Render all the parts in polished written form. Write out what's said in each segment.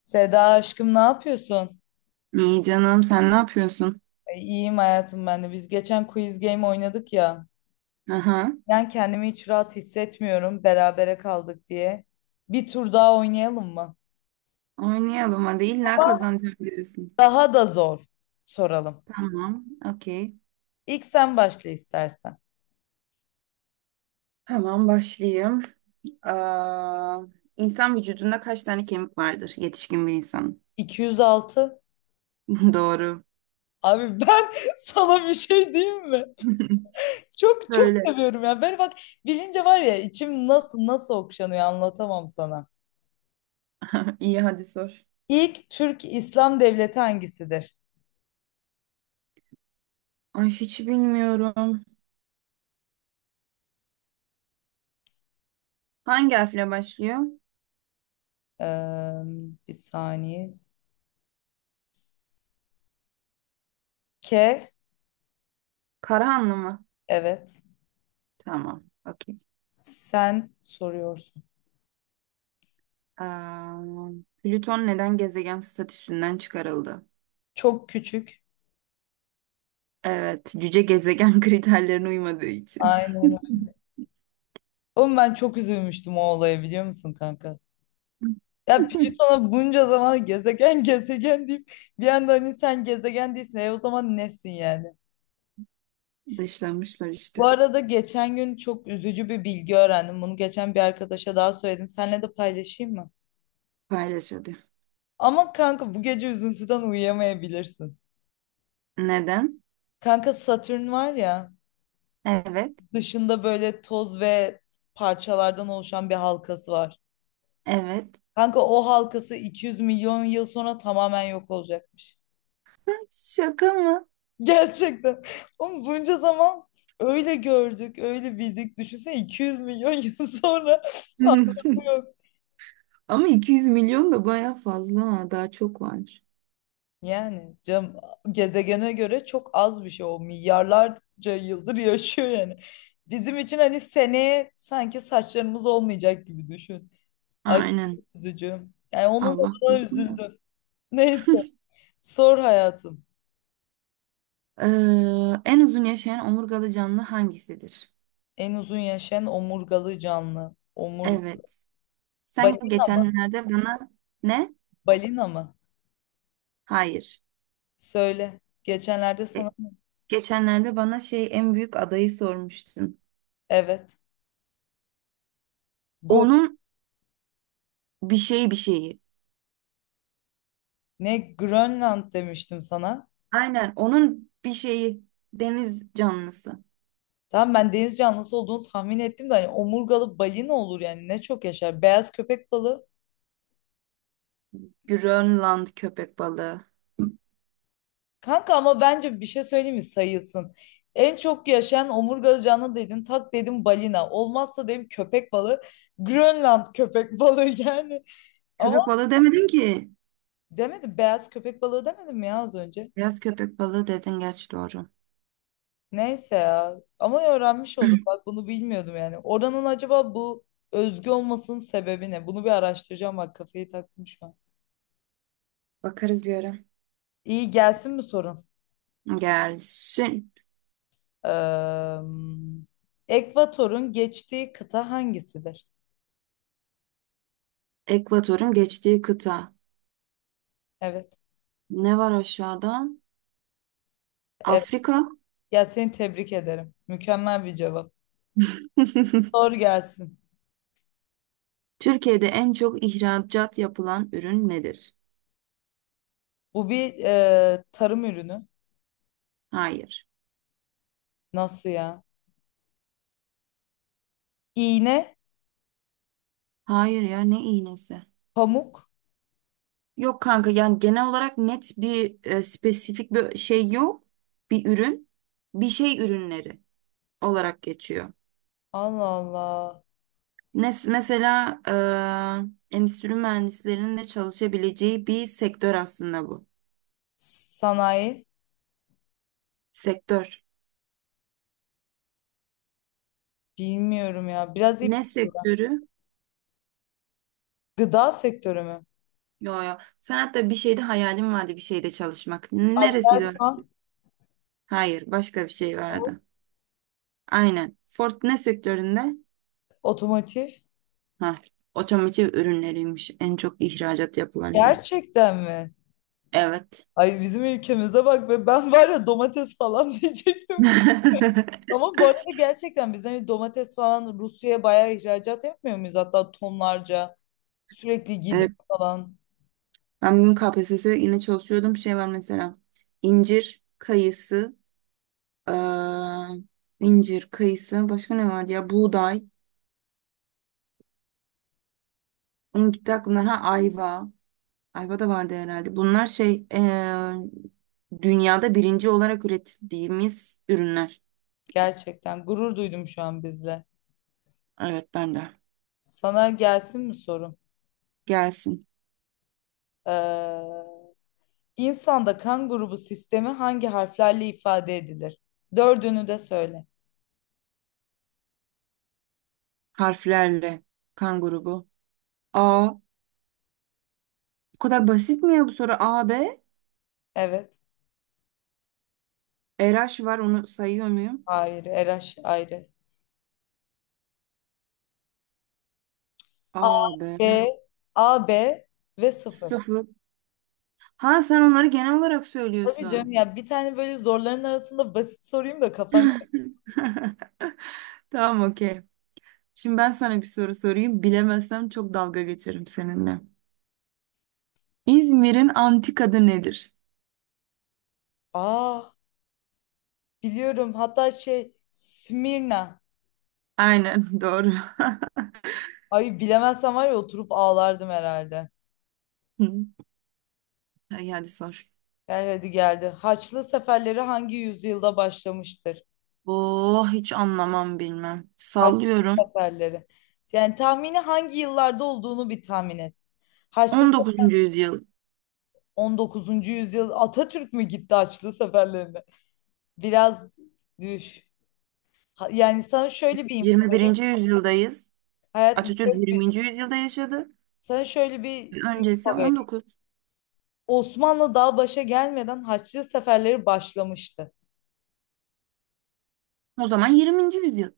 Seda aşkım ne yapıyorsun? İyi canım sen ne yapıyorsun? E, İyiyim hayatım ben de. Biz geçen quiz game oynadık ya. Aha. Ben kendimi hiç rahat hissetmiyorum berabere kaldık diye. Bir tur daha oynayalım mı? Oynayalım hadi illa Ama kazanacağım diyorsun. daha da zor soralım. Tamam, okey. İlk sen başla istersen. Hemen başlayayım. Aa, insan vücudunda kaç tane kemik vardır yetişkin bir insanın? 206. Doğru. Abi ben sana bir şey diyeyim mi? Çok çok Böyle. seviyorum ya. Ben bak bilince var ya, içim nasıl nasıl okşanıyor, anlatamam sana. İyi hadi sor. İlk Türk İslam devleti hangisidir? Ay hiç bilmiyorum. Hangi harfle başlıyor? Eee, bir saniye. K, Karahanlı mı? evet. Tamam, okey. Sen soruyorsun. Aa, Plüton neden gezegen statüsünden çıkarıldı? Çok küçük. Evet, cüce gezegen kriterlerine uymadığı için. Aynen öyle. Oğlum ben çok üzülmüştüm o olaya, biliyor musun kanka? Ya Plüton'a bunca zaman gezegen gezegen deyip bir anda hani sen gezegen değilsin. E o zaman nesin yani? Dışlamışlar Bu işte. arada geçen gün çok üzücü bir bilgi öğrendim. Bunu geçen bir arkadaşa daha söyledim. Seninle de paylaşayım mı? Paylaşıldı. Ama kanka bu gece üzüntüden uyuyamayabilirsin. Neden? Kanka Satürn var ya, Evet. dışında böyle toz ve parçalardan oluşan bir halkası var. Evet. Kanka o halkası 200 milyon yıl sonra tamamen yok olacakmış. Şaka mı? Gerçekten. Oğlum bunca zaman öyle gördük, öyle bildik. Düşünsene 200 milyon yıl sonra halkası yok. Ama 200 milyon da baya fazla. Ha, daha çok var. Yani canım, gezegene göre çok az bir şey o. Milyarlarca yıldır yaşıyor yani. Bizim için hani seneye sanki saçlarımız olmayacak gibi düşün. Ay Aynen. çok üzücü. Yani onun Allah adına korusun da. üzüldüm. Neyse. Sor hayatım. En uzun yaşayan omurgalı canlı hangisidir? En uzun yaşayan omurgalı canlı. Evet. Sen Balina mı? geçenlerde bana ne? Balina mı? Hayır. Söyle. Geçenlerde E, sana Geçenlerde bana şey en büyük adayı sormuştun. evet. Go Onun bir şeyi. ne, Grönland demiştim sana. Aynen onun bir şeyi, deniz canlısı. Tamam, ben deniz canlısı olduğunu tahmin ettim de hani omurgalı balina olur yani, ne çok yaşar. Beyaz köpek balığı. Grönland köpek balığı. Kanka ama bence bir şey söyleyeyim mi, sayılsın. En çok yaşayan omurgalı canlı dedin. Tak dedim balina. Olmazsa dedim köpek balığı. Grönland köpek balığı yani. Köpek Ama balığı demedin ki. demedim beyaz köpek balığı demedim mi ya az önce? Beyaz köpek balığı dedin, gerçi doğru. Neyse ya. Ama öğrenmiş olduk. Bak bunu bilmiyordum yani. Oranın acaba bu özgü olmasının sebebi ne? Bunu bir araştıracağım. Bak kafayı taktım şu an. Bakarız bir ara. İyi, gelsin mi sorun? Gelsin. Ekvator'un geçtiği kıta hangisidir? Ekvatorun geçtiği kıta. Evet. Ne var aşağıda? Evet. Afrika. Ya seni tebrik ederim. Mükemmel bir cevap. Sor gelsin. Türkiye'de en çok ihracat yapılan ürün nedir? Bu bir tarım ürünü. Hayır. Nasıl ya? İğne, Hayır ya, ne iğnesi? pamuk. Yok kanka, yani genel olarak net bir spesifik bir şey yok. Bir ürün. Bir şey ürünleri olarak geçiyor. Allah Allah. Mesela endüstri mühendislerinin de çalışabileceği bir sektör aslında bu. Sanayi. Sektör. Bilmiyorum ya. Biraz ip. Ne sektörü? Gıda sektörü mü? Yo, yo. Sen hatta bir şeyde hayalim vardı, bir şeyde çalışmak. Neresiydi? O? Aselsan, Hayır, başka bir şey Ford, vardı. Aynen. Ford ne sektöründe? otomotiv. Ha, otomotiv ürünleriymiş. En çok ihracat yapılan ürün. Gerçekten mi? Evet. Ay bizim ülkemize bak be, ben var ya domates falan diyecektim. Ama bu arada gerçekten biz hani domates falan Rusya'ya bayağı ihracat yapmıyor muyuz? Hatta tonlarca sürekli gidiyor Evet. falan. Ben bugün KPSS yine çalışıyordum. Şey var mesela. İncir, kayısı, Ee, incir, kayısı. Başka ne vardı ya? Buğday. Onun gitti aklımdan. Ha, ayva. Ayva da vardı herhalde. Bunlar şey, dünyada birinci olarak üretildiğimiz ürünler. Gerçekten gurur duydum şu an bizle. Evet, ben de. Sana gelsin mi sorum? Gelsin. Ee, insanda kan grubu sistemi hangi harflerle ifade edilir? Dördünü de söyle. Harflerle. Kan grubu. A. Bu kadar basit mi ya bu soru? A, B. Evet. RH var, onu sayıyor muyum? Hayır. RH ayrı. A, A, B. B, A, B ve sıfır. Sıfır. Ha, sen onları genel olarak Tabii canım söylüyorsun. ya, bir tane böyle zorların arasında basit sorayım da kafan. Tamam, okey. Şimdi ben sana bir soru sorayım. Bilemezsem çok dalga geçerim seninle. İzmir'in antik adı nedir? Aa, biliyorum, hatta şey, Smirna. Aynen doğru. Ay, bilemezsem var ya oturup ağlardım herhalde. Ay hadi sor. Gel hadi, geldi. Haçlı seferleri hangi yüzyılda başlamıştır? Oh, hiç anlamam bilmem. Haçlı Sallıyorum. seferleri. Yani tahmini hangi yıllarda olduğunu bir tahmin et. Haçlı 19. yüzyıl, 19. yüzyıl, Atatürk mü gitti Haçlı seferlerine? Biraz düş. Yani sana şöyle bir info. 21. yüzyıldayız. Hayatım Atatürk şöyle bir, 20. yüzyılda yaşadı. sana şöyle bir Öncesi info vereyim. 19. Osmanlı daha başa gelmeden Haçlı seferleri başlamıştı. O zaman 20. yüzyıl.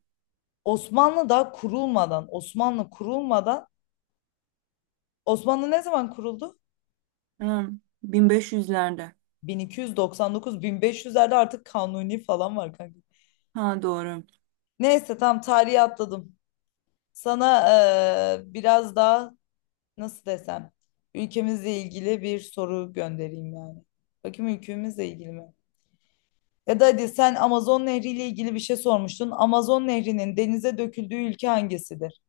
Osmanlı daha kurulmadan, Osmanlı kurulmadan, Osmanlı ne zaman kuruldu? Hmm, 1500'lerde. 1299-1500'lerde artık Kanuni falan var kanka. Ha, doğru. Neyse, tam tarihi atladım. Sana biraz daha, nasıl desem, ülkemizle ilgili bir soru göndereyim yani. Bakayım ülkemizle ilgili mi? Ya da hadi sen Amazon Nehri ile ilgili bir şey sormuştun. Amazon Nehri'nin denize döküldüğü ülke hangisidir?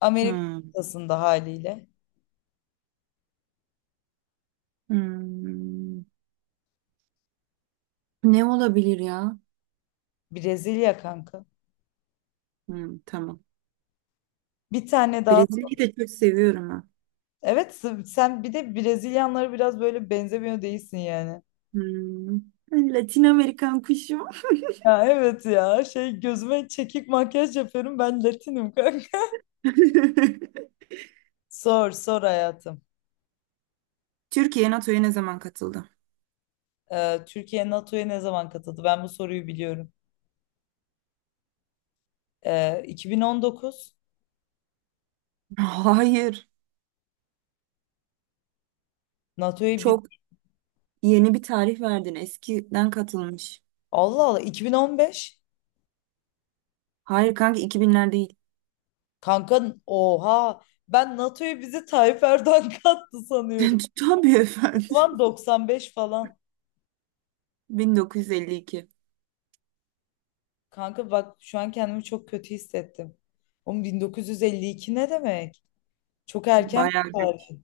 Amerika Hmm. kıtasında haliyle. Hmm. Ne olabilir ya? Brezilya kanka. Hmm, tamam. Bir tane daha. Brezilya'yı da çok seviyorum. Evet, sen bir de Brezilyanlara biraz böyle benzemiyor değilsin yani. Hmm. Latin Amerikan kuşu. Ya evet, ya şey, gözüme çekik makyaj yapıyorum, ben Latinim kanka. Sor sor hayatım. Türkiye NATO'ya ne zaman katıldı? Türkiye NATO'ya ne zaman katıldı? Ben bu soruyu biliyorum. 2019 Hayır. NATO'ya bir... Çok yeni bir tarih verdin. Eskiden katılmış. Allah Allah, 2015. Hayır kanka, 2000'ler değil. Kanka, oha, ben NATO'ya bizi Tayyip Erdoğan kattı sanıyorum. Tabii O efendim. zaman 95 falan. 1952. Kanka bak şu an kendimi çok kötü hissettim. Oğlum 1952 ne demek? Çok erken bir Bayağı geç. tarih.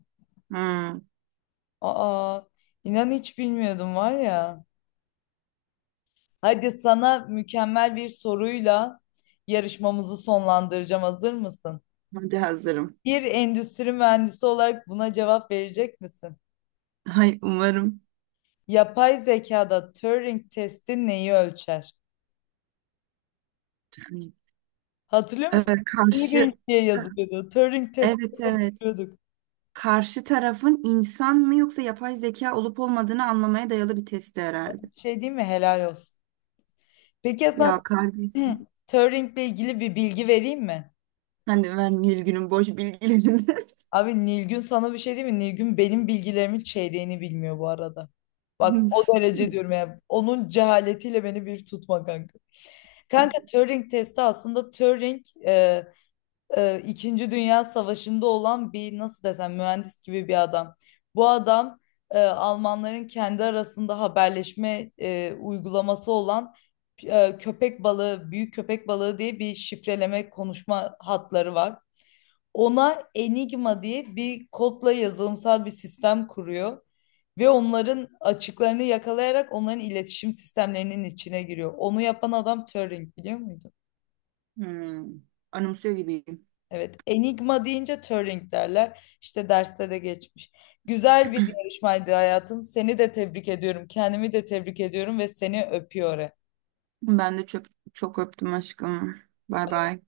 Hmm. Aa, inan hiç bilmiyordum var ya. Hadi sana mükemmel bir soruyla yarışmamızı sonlandıracağım. Hazır mısın? Hadi hazırım. Bir endüstri mühendisi olarak buna cevap verecek misin? Hay umarım. Yapay zekada Turing testi neyi ölçer? Hatırlıyor musun? Turing Karşı diye yazılıyordu. Turing testi Evet, evet. yapıyorduk. Karşı tarafın insan mı yoksa yapay zeka olup olmadığını anlamaya dayalı bir testi herhalde. Şey değil mi? Helal olsun. Peki ya Hasan Ya kardeşim. Turing'le ilgili bir bilgi vereyim mi? Sen de, ben Nilgün'ün boş bilgilerinde. Abi Nilgün sana bir şey değil mi? Nilgün benim bilgilerimin çeyreğini bilmiyor bu arada. Bak o derece diyorum ya. Onun cehaletiyle beni bir tutma kanka. Kanka Turing testi aslında Turing İkinci Dünya Savaşı'nda olan bir, nasıl desem, mühendis gibi bir adam. Bu adam Almanların kendi arasında haberleşme uygulaması olan köpek balığı, büyük köpek balığı diye bir şifreleme konuşma hatları var. Ona Enigma diye bir kodla yazılımsal bir sistem kuruyor ve onların açıklarını yakalayarak onların iletişim sistemlerinin içine giriyor. Onu yapan adam Turing, biliyor muydun? Hmm. Anımsıyor gibiyim. Evet, enigma deyince Turing derler. İşte derste de geçmiş. Güzel bir yarışmaydı hayatım. Seni de tebrik ediyorum. Kendimi de tebrik ediyorum ve seni öpüyorum. Ben de çok, çok öptüm aşkım. Bay bay.